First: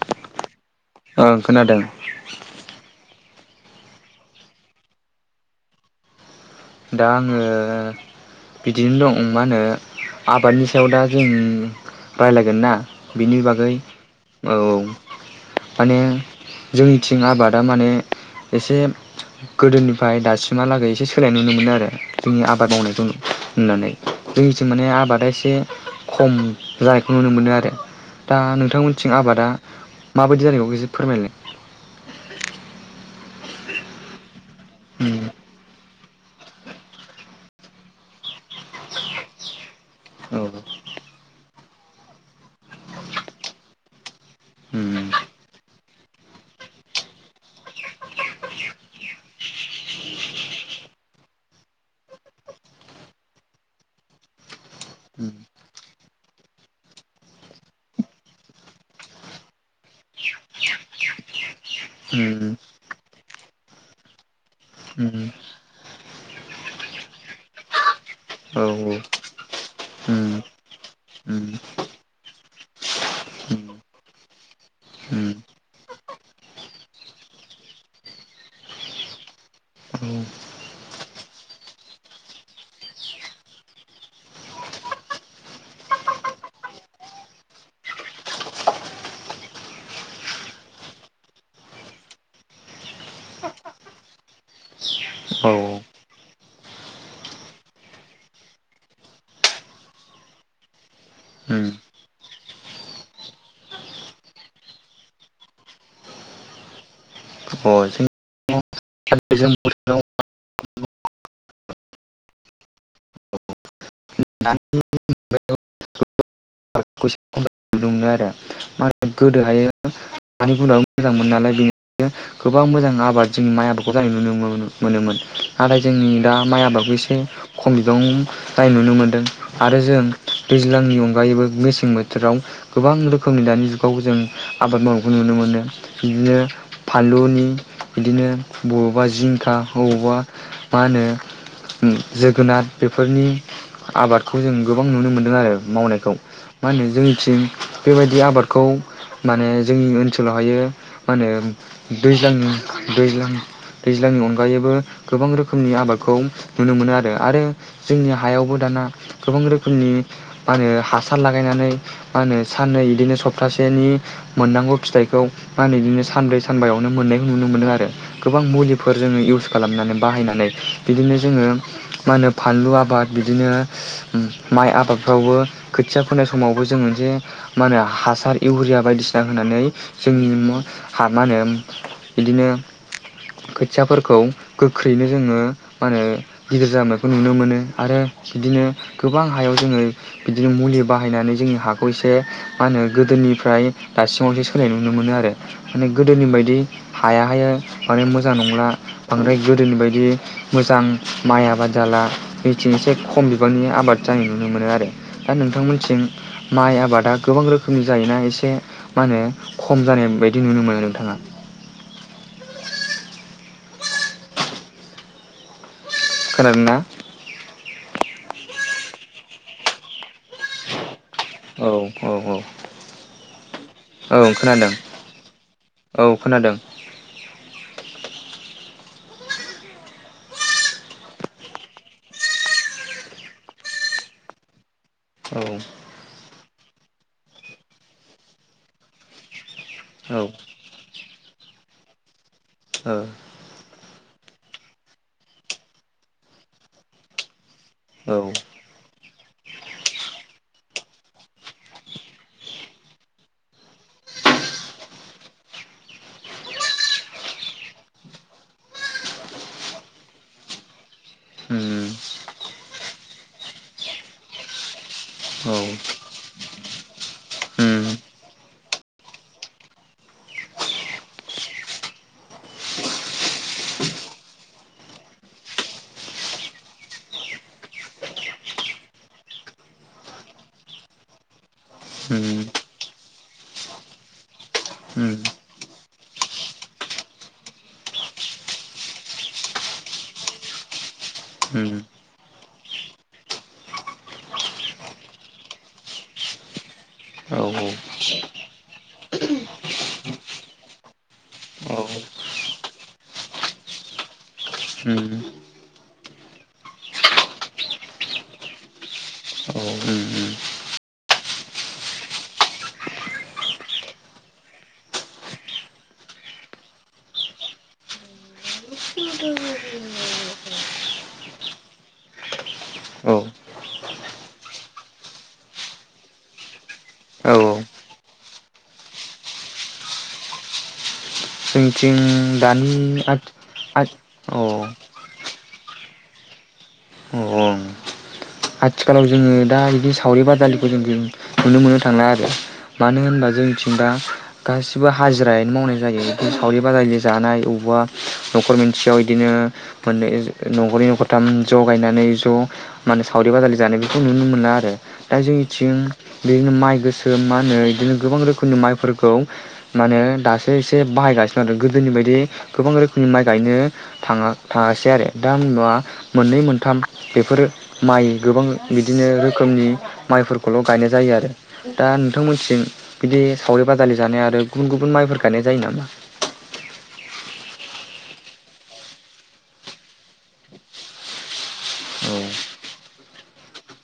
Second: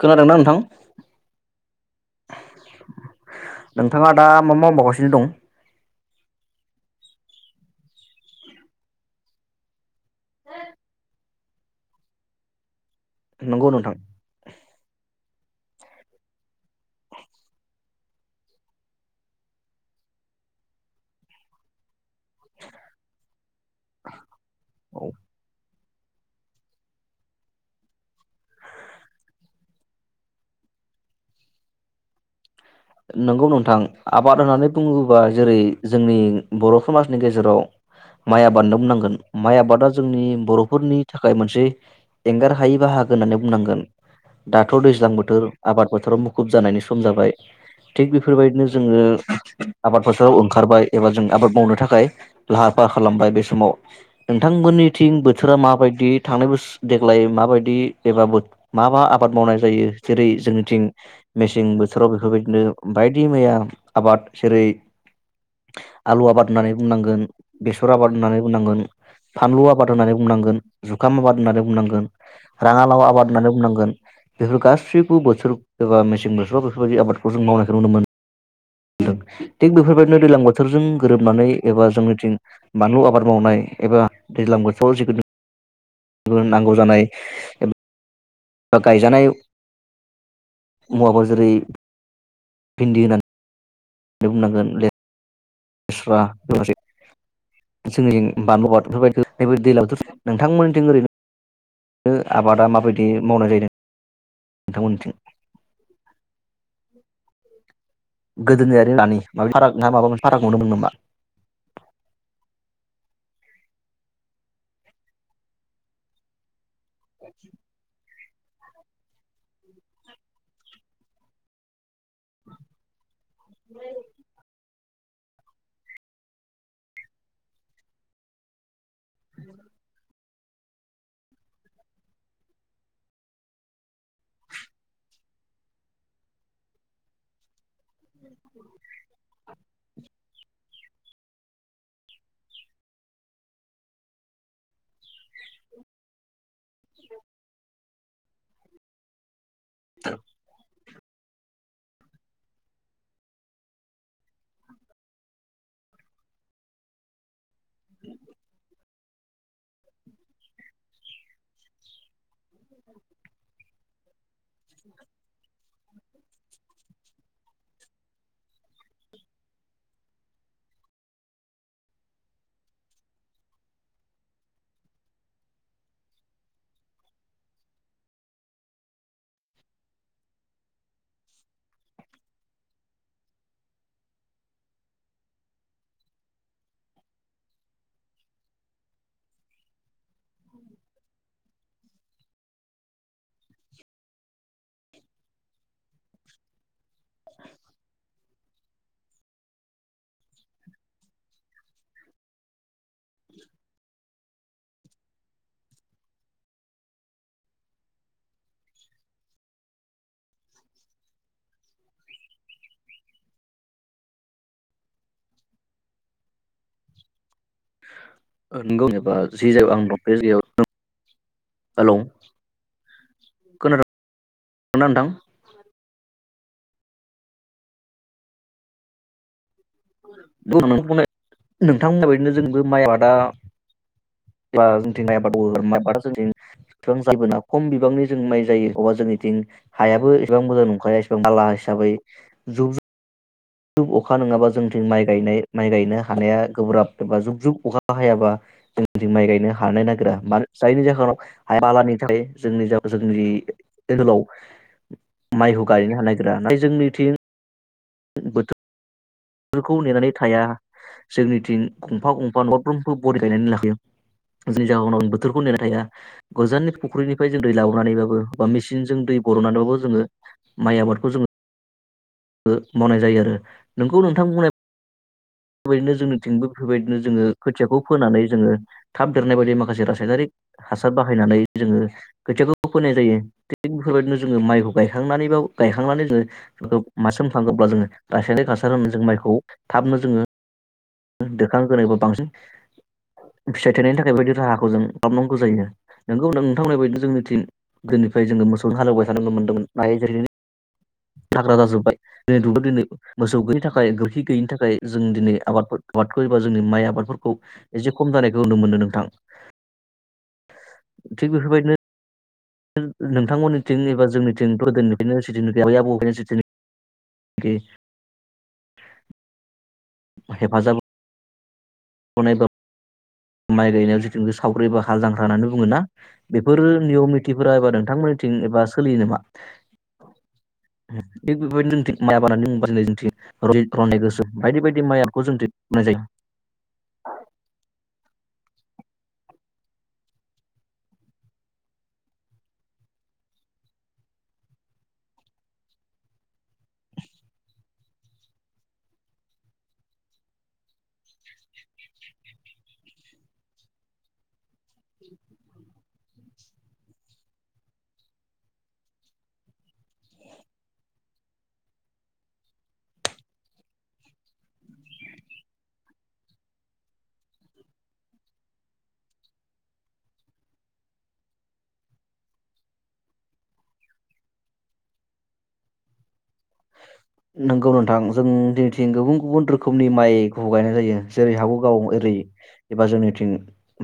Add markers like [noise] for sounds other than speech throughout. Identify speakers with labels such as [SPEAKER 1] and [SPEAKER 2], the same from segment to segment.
[SPEAKER 1] खोनादोंना नोंथां
[SPEAKER 2] ओं खोनादों।
[SPEAKER 1] नोंथाङा दा मा मावबावगासिनो दं?
[SPEAKER 2] दा आङो बिदिनो दं ओम मा होनो आबादनि सायाव दा जों रायलायगोन ना। बिनि बागै
[SPEAKER 1] नंगौ नोंथां
[SPEAKER 2] औ औ माने जोंनिथिं आबादा माने एसे गोदोनिफाय दासिमहालागै एसे सोलाय नुनो मोनो आरो जोंनि आबाद मावनायखौ। होननानै जोंनिथिं माने
[SPEAKER 1] औ
[SPEAKER 2] आबादा एसे खम जानायखौ नुनो मोनो आरो दा नोंथांमोनथिं आबादा माबायदि जानायखौ एसे फोरमायलाय।
[SPEAKER 1] नंगौ नोंथां आबाद होनानै
[SPEAKER 2] उम
[SPEAKER 1] बुङोबा जेरै जोंनि बर' समाजनि गेजेराव माइ आबादनो बुंनांगोन माइ आबादा जोंनि
[SPEAKER 2] औ
[SPEAKER 1] बर'फोरनि थाखाय मोनसे एंगार हायि बाहागो होननानै बुंनांगोन। दाथ'
[SPEAKER 2] उम
[SPEAKER 1] दैज्लां बोथोर आबाद फोथाराव मुखुब जानायनि सम जाबाय। थिग बेफोरबायदिनो जोङो आबाद फोथाराव ओंखारबाय एबा जों आबाद मावनो थाखाय लाहार फाहार खालामबाय बे समाव नोंथांमोननिथिं
[SPEAKER 2] उम
[SPEAKER 1] बोथोरा माबायदि थांनाय बोस-देग्लाय माबायदि एबा बो मा मा आबाद मावनाय जायो जेरै जोंनिथिं मेसें बोथो फोराव
[SPEAKER 2] उम
[SPEAKER 1] बेफोरबायदिनो बायदि मैया आबाद जेरै
[SPEAKER 2] उम
[SPEAKER 1] आलु आबाद ओननानै बुंनांगोन बेसर आबाद ओननानै
[SPEAKER 2] औ
[SPEAKER 1] बुंनांगोन
[SPEAKER 2] औ
[SPEAKER 1] फानलु आबाद ओननानै
[SPEAKER 2] उम
[SPEAKER 1] बुंनांगोन जुखाम आबाद
[SPEAKER 2] उम
[SPEAKER 1] ओननानै बुंनांगोन राङालाव आबाद
[SPEAKER 2] औ अ
[SPEAKER 1] ओननानै बुंनांगोन बेफोर गासैखौबो बोथोर एबा मेसें बोथोराव फोरि आबादखौ जों मावनायखौ नुनो मोनदों थिग बेफोरबायदिनो दैलां बोथोरजों गोरोबनानै एबा जोंनिथिं बानलु आबाद मावनाय एबा दैज्लां बोथोराव जिखुनु नांगौ जानाय एबा बा गायजानाय मुवाबो जेरै भिन्दि होनानै बुंनांगोन ले स्रा जोंनि बानलु [unintelligible] नोंथांमोननिथिं ओरैनो आबादा माबायदि मावनाय जादों नोंथांमोननिथिं। गोदोनियारि आरो दानि
[SPEAKER 2] जों
[SPEAKER 1] माबा फाराग ना
[SPEAKER 2] नुनो
[SPEAKER 1] माबा मोनसे फाराग नुनो मोनदों नामा?
[SPEAKER 2] [unintelligible] मा होनो गोदोहायो हानि गुनाबो मोजांमोन नालाय बेनिखायनो गोबां मोजां आबाद जोंनि माइ आबाखौ जानाय [unintelligible] मोनोमोन नाथाय जोंनि दा माइ आबादखौ एसे खम बिबां जानाय नुनो मोन दों आरो जों दैज्लांनि अनगायैबो मेसें बोथोराव गोबां रोखोमनि दानि जुगाव जों आबाद मावनायखौ नुनो मोनो बिदिनो फानलुनि- बिदिनो बबावबा जिंखा हबावबा मा होनो जोगोनार बेफोरनि आबादखौ जों गोबां नुनो मोनदों आरो मावनायखौ। मा होनो जोंनिथिं बेबायदि आबादखौ माने जोंनि ओनसोलावहायो मा होनो दैज्लांनि दैज्लां दैज्लांनि अनगायैबो गोबां रोखोमनि आबादखौ नुनो मोनो आरो आरो। जोंनि हायावबो दाना गोबां रोखोमनि मा होनो हासा सार लागायनानै मा होनो साननै इदिनो सप्तासेनि मोननांगौ फिथाइखौ मा होनो बिदिनो सानब्रै सानबायावनो मोननाय नुनो मोनो आरो गोबां मुलिफोर जोङो इउस खालामनानै बाहायनानै बिदिनो जोङो मा होनो फानलु आबाद बिदिनो माइ आबादफ्रावबो खोथिया फोनाय समावबो जोंङो जे मा होनो हासार इउरिया बायदिसिना होनानै जोंनि म मा होनो बिदिनो खोथियाफोरखौ गोख्रैनो जोङो मा होनो गिदिर जोननायखौ नुनो मोनो आरो बिदिनो गोबां हायाव जोङो बिदिनो मुलि बाहायनानै जोंनि हाखौ एसे मा होनो गोदोनिफ्राय दासिमाव जेसा होनाय नुनो मोनो आरो माने गोदोनि बायदि हायाहाययो माने मोजां मोजां नंला बांद्राय गोदोनि बायदि मोजां माइ आबाद जाला मिथिनोसै खम बिबांनि आबाद जानाय नुनो मोनो आरो। दा नोंथांमोनथिं माइ आबादा गोबां रोखोमनि जायोना एसे मा होनो खम जानाय बायदि नुनो मोनो नोंथाङा। खोनादों ना।
[SPEAKER 1] नंगौ एबा जि जायगायाव आं दं बे जायगायाव।
[SPEAKER 2] औ
[SPEAKER 1] हेलौ
[SPEAKER 2] औ औ औ खोनादों
[SPEAKER 1] खोनादोंना
[SPEAKER 2] औ। खोनादों।
[SPEAKER 1] बुं नोंथां बुंनाय नोंथांमोन बायदिनो जोंबो माइ आबादा ग्ला जों [unintelligible]
[SPEAKER 2] औ
[SPEAKER 1] बिबां जायोबोना खम बिबांनि जों माइ जायो अबा जोंनिथिं हायाबो
[SPEAKER 2] औ
[SPEAKER 1] एसेबां
[SPEAKER 2] ओ
[SPEAKER 1] मोजां नंखाया बाला हिसाबै जुब
[SPEAKER 2] ओ।
[SPEAKER 1] जुब अखा नङाबा जोंथिं माइ गायनाय माइ गायनो हानाया गोब्राब एबा जुग जुग। अखा हायाबा
[SPEAKER 2] औ
[SPEAKER 1] जों। जोंनिथिं माइ गायनो हानो नागिरा मानो जायनि जाहोनाव बालानि थाखाय जोंनि जागायाव‌ जोंनि ओहोलाव माइखौ गायनो हानो नागिरा जोंनिथिं बोथोरखौ नेनानै थाया। जोंनिथिं
[SPEAKER 2] उम
[SPEAKER 1] गंफा गंफा नफ्रोमबो बरिं गायनानै लाखयो जोंनि जायगायाव बोथोरखौ
[SPEAKER 2] औ
[SPEAKER 1] नेना थाया गोजाननि फुख्रिनिफ्राय जों दै
[SPEAKER 2] उम
[SPEAKER 1] लाावनानैबाबो बा मेसिन बिदिनो जों दै बर'ननानैबाबो जोङो माइ आबादखौ जोङो ओ मावनाय जायो आरो नोंखौ नोंथां बुंनाय बेफोरबायदिनो जोंनिथिंबो बेफोरबायदिनो जोङो खोथियाखौ फोनानै जोङो थाब देरनाय बायदि माखासे रासायनारिक हासार बाहायनानै जोङो
[SPEAKER 2] उम
[SPEAKER 1] खोथियाखौ फोनाय जायो थिग बेफोरबायदिनो जोङो माइखौ
[SPEAKER 2] उम
[SPEAKER 1] गायखांनानै बा गायखांनानै जोङो मासेम थांखो अब्ला जोङो रासायनारिक हासार होनानै जों माइखौ थाबनो जोङो दोखां
[SPEAKER 2] उम
[SPEAKER 1] ग्रोनो बा बांसिन फिथाइ थायनायनि थाखाय बेायदि राहाखौ जों खालामनांगौ जायो नोंगौ नोंथांमोननि बायदिनो जोंनिथिं
[SPEAKER 2] औ औ
[SPEAKER 1] दिनैफ्राय जोङो मोसौ हालेवबाय थानांगौमोन मोनदोंमोन दायो जेरै जोंनो हाग्रा
[SPEAKER 2] उम औ
[SPEAKER 1] जाजोब्बाय दिनै दुब्लि दिनै मोसौ गैयिनि थाखाय गोबोरखि गैयिनि थाखाय जों
[SPEAKER 2] उम
[SPEAKER 1] दिनै आबादफोर आबादखौ एबा जोंनि माइ आबादफोरखौ एसे खम जानायखौ नुनो मोनो नोंथां। थिग बेफोर बायदिनो होन नोंथांमोननिथिं एबा जोंनिथिं [unintelligible] नुफेराखै आबै आबौनि जेथुनाखि हेफाजाब अनाय बाब
[SPEAKER 2] उम औ
[SPEAKER 1] माइ गायनायाव जिथुनाखि सावरि एबा हाल जांख्रा होननानै बुङो ना? बेफोर नियम निथिफोरा
[SPEAKER 2] औ
[SPEAKER 1] एबा नोंथांमोननिथिं एबा सोलियो नामा? थिग बेबायदि जोंनिथिं माइ आबाद बुंब्ला
[SPEAKER 2] दानि
[SPEAKER 1] रनजिद
[SPEAKER 2] आथ
[SPEAKER 1] बाय
[SPEAKER 2] आथ
[SPEAKER 1] रनाय गोसोम
[SPEAKER 2] अ
[SPEAKER 1] बायदि बायदि माइखौ जोंथिं मावनाय जायो।
[SPEAKER 2] अ ओं आथिखालाव जोङो दा बिदि सावरि बादालिखौ जों नुनो मोननो थांला आरो मानो होनबा जोंथिं दा गासिबो हाजिरायानो मावनाय जायो बिदिनो सावरि बादालि जानाय अबा न'खर मोनसेयाव इदिनो मोननै न'खरनै न'खरथाम ज' गायनानै ज' माने सावरि बादालि जानाय बेखौ नुनो मोना आरो दा जोंनिथिं बिदिनो माइ गोसोम मा होनो बिदिनो गोबां रोखोमनि माइफोरखौ मा होनो दासो एसे बाहायगासिनो आरो गोदोनि बायदि गोबां रोखोमनि माइ गायनो थाङा थाङासै आरो दा नुआ मोननै मोनथाम बेफोरो माइ गोबां बिदिनो रोखोमनि माइफोरखौल' गायनाय जायो आरो दा नोंथांमोनथिं बिदि सावरि बादालि जानाय आरो गुबुन गुबुन माइफोर गायनाय जायो नामा?
[SPEAKER 1] नोंगौ नोंथां जों दिनैथिं गुबुन गुबुन रोखोमनि माइखौ गायनाय जायो जेरै हागौ गाव ओरै एबा जोंनिथिं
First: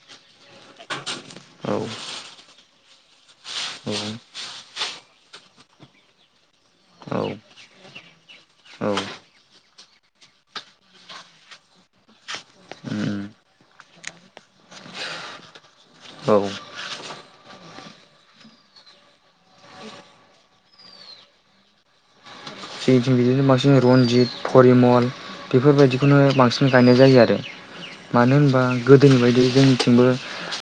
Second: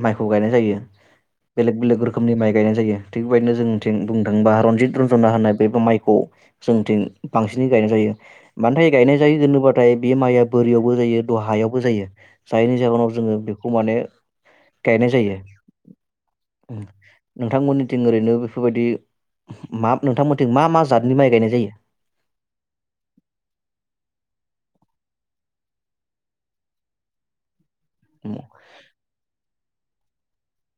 [SPEAKER 1] माइखौ गायनाय जायो
[SPEAKER 2] औ
[SPEAKER 1] बेलेग बेलेग रोखोमनि माइ गायनाय जायो थिग बेबायदिनो जोंनिथिं बुंनो थाङोबा रन्जित रन्जना होननाय बे माइखौ जोंथिं
[SPEAKER 2] औ
[SPEAKER 1] बांसिनै गायनाय जायो। मानो
[SPEAKER 2] औ
[SPEAKER 1] थाखाय गायनाय जायो होनोबाथाय बे माइआ बोरियावबो जायो दहायावबो जायो जायनि जाहोनाव जोङो बेखौ माने गायनाय जायो
[SPEAKER 2] औ
[SPEAKER 1] उम नोंथांमोननिथिं ओरैनो बेफोरबायदि मा नोंथांमोनथिं मा मा जातनि माइ गायनाय जायो?
[SPEAKER 2] जोंथिं बिदिनो बांसिन रनजित फरिमल बेफोरबायदिखौनो बांसिन गायनाय जायो आरो। मानो
[SPEAKER 1] जायो
[SPEAKER 2] होनबा गोदोनि बायदि जों थिंबो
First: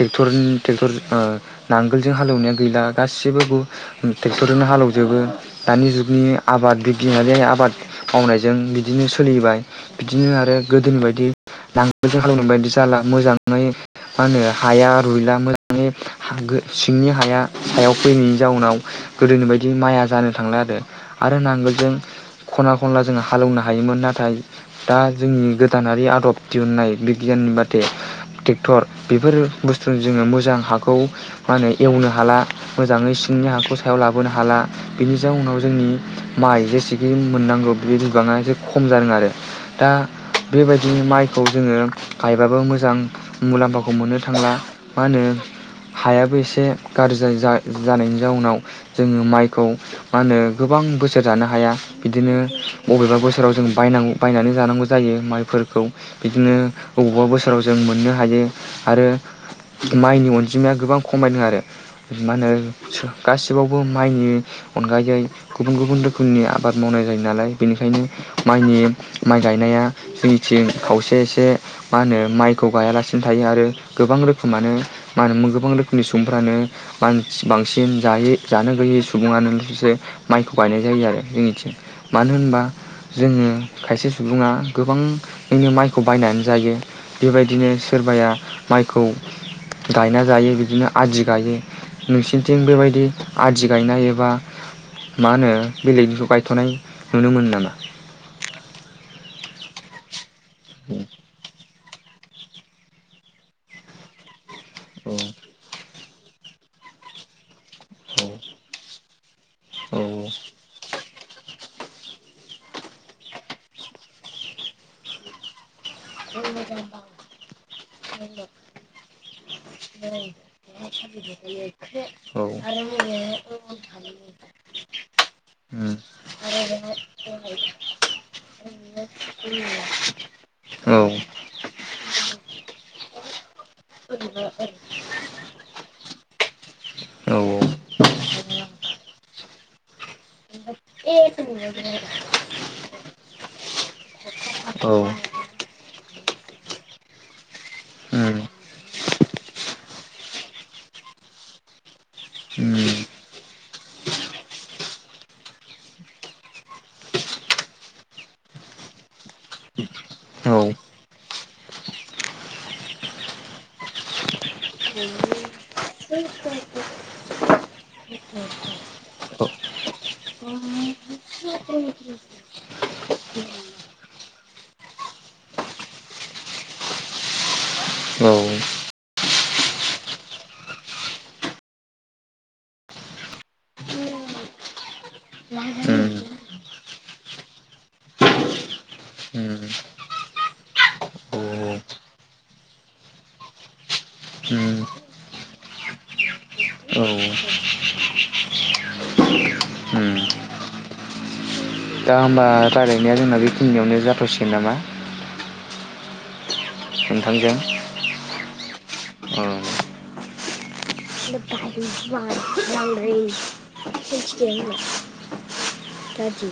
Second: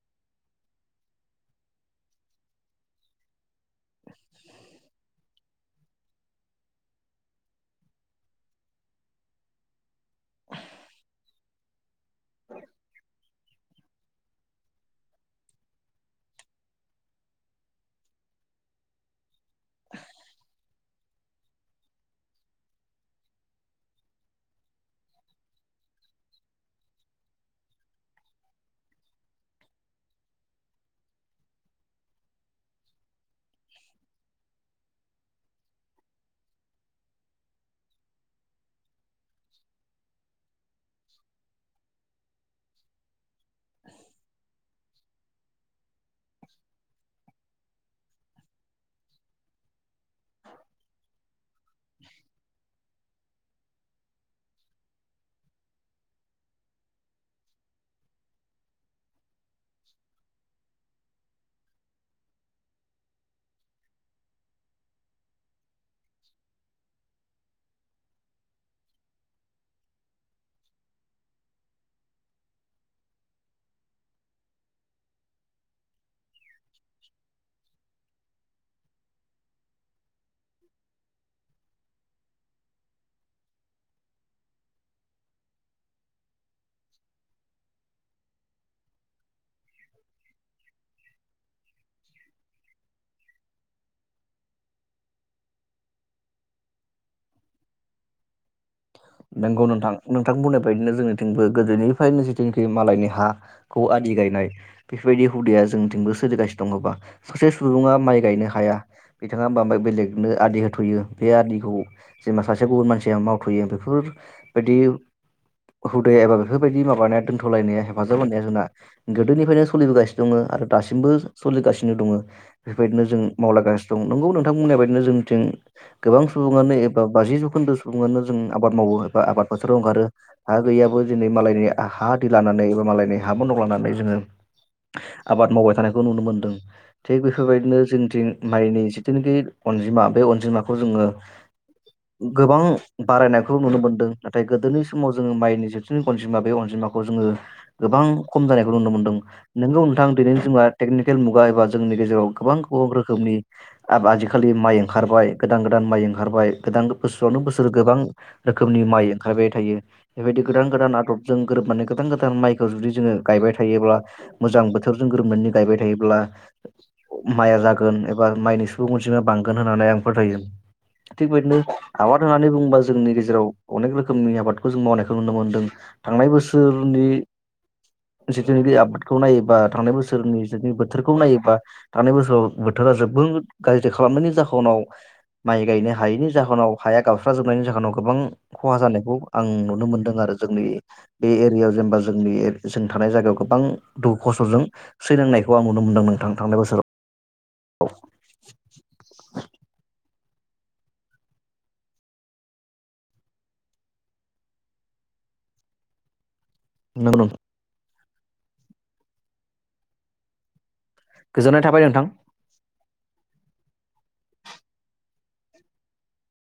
[SPEAKER 2] टेक्टर टेक्टर ओ नांगोलजों हालेवनाया गैला गासैबो टेक्टरजोंनो हालेवजोबो दानि जुगनि आबाद [unintelligible] आबाद मावनायजों बिदिनो सोलिबाय बिदिनो आरो गोदोनि बायदि नांगोलजों हालेवनाय बायदि जाला मोजाङै मा होनो हाया रुइला मोजाङै सिंनि हाया हायाव फैनायनि जाउनाव गोदोनि बायदि माइया जानो थांला आरो। आरो नांगोलजों खना खनला जोंङो हालौनो हायोमोन नाथाय दा जोंनि गोदानारि आदब दिहुन्नाय बिगियाननि बाथे टेक्टर बेफोर बुस्थु जोङो मोजां हाखौ माने एवनो हाला मोजाङै सिंनि हाखौ सायाव लाबोनो हाला बेनि जाउनाव जोंनि माइ जेसेखि मोननांगौ बे बिबाङा एसे खम जादों आरो दा बेबायदि माइखौ जोङो गायबाबो मोजां मुलाम्फाखौ मोननो थांला मा होनो हायाबो एसे गाज्रि जा-जानायनि जाउनाव जोङो माइखौ मा होनो गोबां बोसोर जानो हाया बिदिनो बबेबा बोसोराव जों बायनांगौ बायनानै जानांगौ जायो माइफोरखौ बिदिनो बबेबा बोसोराव जों मोननो हायो आरो माइनि अनजिमाया गोबां खमायदों आरो मा होनो गासिबावबो माइनि अनगायै गुबुन गुबुन रोखोमनि आबाद मावनाय जायो नालाय बेनिखायनो माइनि माइ गायनाया जोंनिथिं खावसे एसे मा होनो माइखौ गायालासिनो थायो आरो गोबां रोखोमानो मा होनो गोबां रोखोमनि सुबुंफ्रानो बांसिन जान जानो गैयै सुबुङानो माइखौ गायनाय जायो आरो जोंनिथिं मानो होनबा जोङो खायसे सुबुङा गोबांनो माइखौ बायनानै जायो बेबायदिनो सोरबाया माइखौ गायना जायो बिदिनो आदि गायो नोंसिनिथिं बेबायदि आदि गायनाय एबा मा होनो बेलेगखौ गायथ'नाय नुनो मोनो नामा?
[SPEAKER 1] नोंगौ नोंथां नों बिथां बुंनाय बायदिनो जोंनिथिंबो गोदोनि फ्रायनो जिथिंखि मालायनि हाखौ आदि गायनाय
[SPEAKER 2] औ
[SPEAKER 1] बेफोरबायदि हुदाया जोंनिथिंबो सो - सोलिगासिनो दङबा सासे सुबुङा माइ गायनो हाया बिथाङा बाय
[SPEAKER 2] औ
[SPEAKER 1] बेलेगनो आदि होथ'यो। बे आदिखौ जेनबा सासे गुबुन मानसिया माव फुयो बेफोरबायदि हुदाया एबा बेफोरबायदि माबानाया दोन्थ'लायनाया हेफाजाब होननाया जोंना गोदोनिफ्रायनो सलिबोगासिनो दङ आरो दासिमबो सलिगासिनो दङ
[SPEAKER 2] औ
[SPEAKER 1] बेफोरबायदिनो जों मावलायगासिनो दं नंगौ नोंथांमोननि बायदिनो जोंथिं गोबां सुबुङानो एबा बाजि जौखोन्दो सुबुङानो उम आबाद मावो एबा आबाद फोथोराव ओंखारो आरो बो दिनै मालायनि हा आदि लानानै एबा मालायनि हा बन्द' लानानै जोङो आबाद मावबाय थानायखौ नुनो मोनदों। थिग
[SPEAKER 2] औ
[SPEAKER 1] बेफोरबायदिनो जोंथिं हारिनि जिथुनाखि अनजिमा बे अनजिमाखौ जोङो
[SPEAKER 2] [inaudible]
[SPEAKER 1] गोबां बारायनायखौ नुनो मोन्दों नाथाय गोदोनि
[SPEAKER 2] औ
[SPEAKER 1] समाव जोङो माइनि जथ नि अनजिमा बे अनजिमाखौ जोङो गोबां खम जानायखौ नुनो मोन्दों नोंगौ नोंथां दिनैनि समा टेकनिकेल मुगा एबा जोंनि गेजे राव गोबां गोबां रोखोमनि आबा आजिखालि माइ ओंखारबाय गोदान गोदान माइ ओंखारबाय गोदान बोसुआवनो बोस गोबां रोखोमनि माइ ओंखारबाय थायो। बेबायदि गोदान
[SPEAKER 2] औ
[SPEAKER 1] गोदान आदब जों गोरोबनानै गोदान गोदान माइखौ जुदि जोङो गायबाय थायोब्ला मोजां बोथोर जों गोरोबनानै गायबाय थायोब्ला माइया जागोन एबा माइनि सुबुं अनजिमा बांगोन होननानै आं फोथायो थिग बेबादिनो आबाद होननानै बुंबा जोंनि गेजेराव अनेक रोखोमनि आबादखौ जों मावनायखौ नुनो मोनदों थांनाय बोसोरनि जिथुनाखि आबादखौ नायोबा थांनाय बोसोरनि जिुदनि बोथोरखौ नायोबा थांनाय बोसोराव बोथोरा जोबोद गाज्रि खालामनायनि जाहोनाव माइ गायनो हायैनि जाहोनाव हाया गाबस्राजोबनायनि जाहोनाव गोबां खहा जानायखौ आं नुनो मोनदों आरो जोंनि बे एरिआव जेनेबा जोंनि एर जों थानाय जायगायाव गोबां दुखु खस्थ'जों सैनांनायखौ आं नुनो मोनदों नोंथां थांनाय बोसोराव
[SPEAKER 2] दा होमबा रायलाइनाया जोंना बेखिनिआवनो जाथ'सिगोन नामा?
[SPEAKER 1] नोंगौ
[SPEAKER 2] नोंथांजों ओं [unintelligible]
[SPEAKER 1] गोजोननाय थाबाय नोंथां
[SPEAKER 2] बांद्राय दादि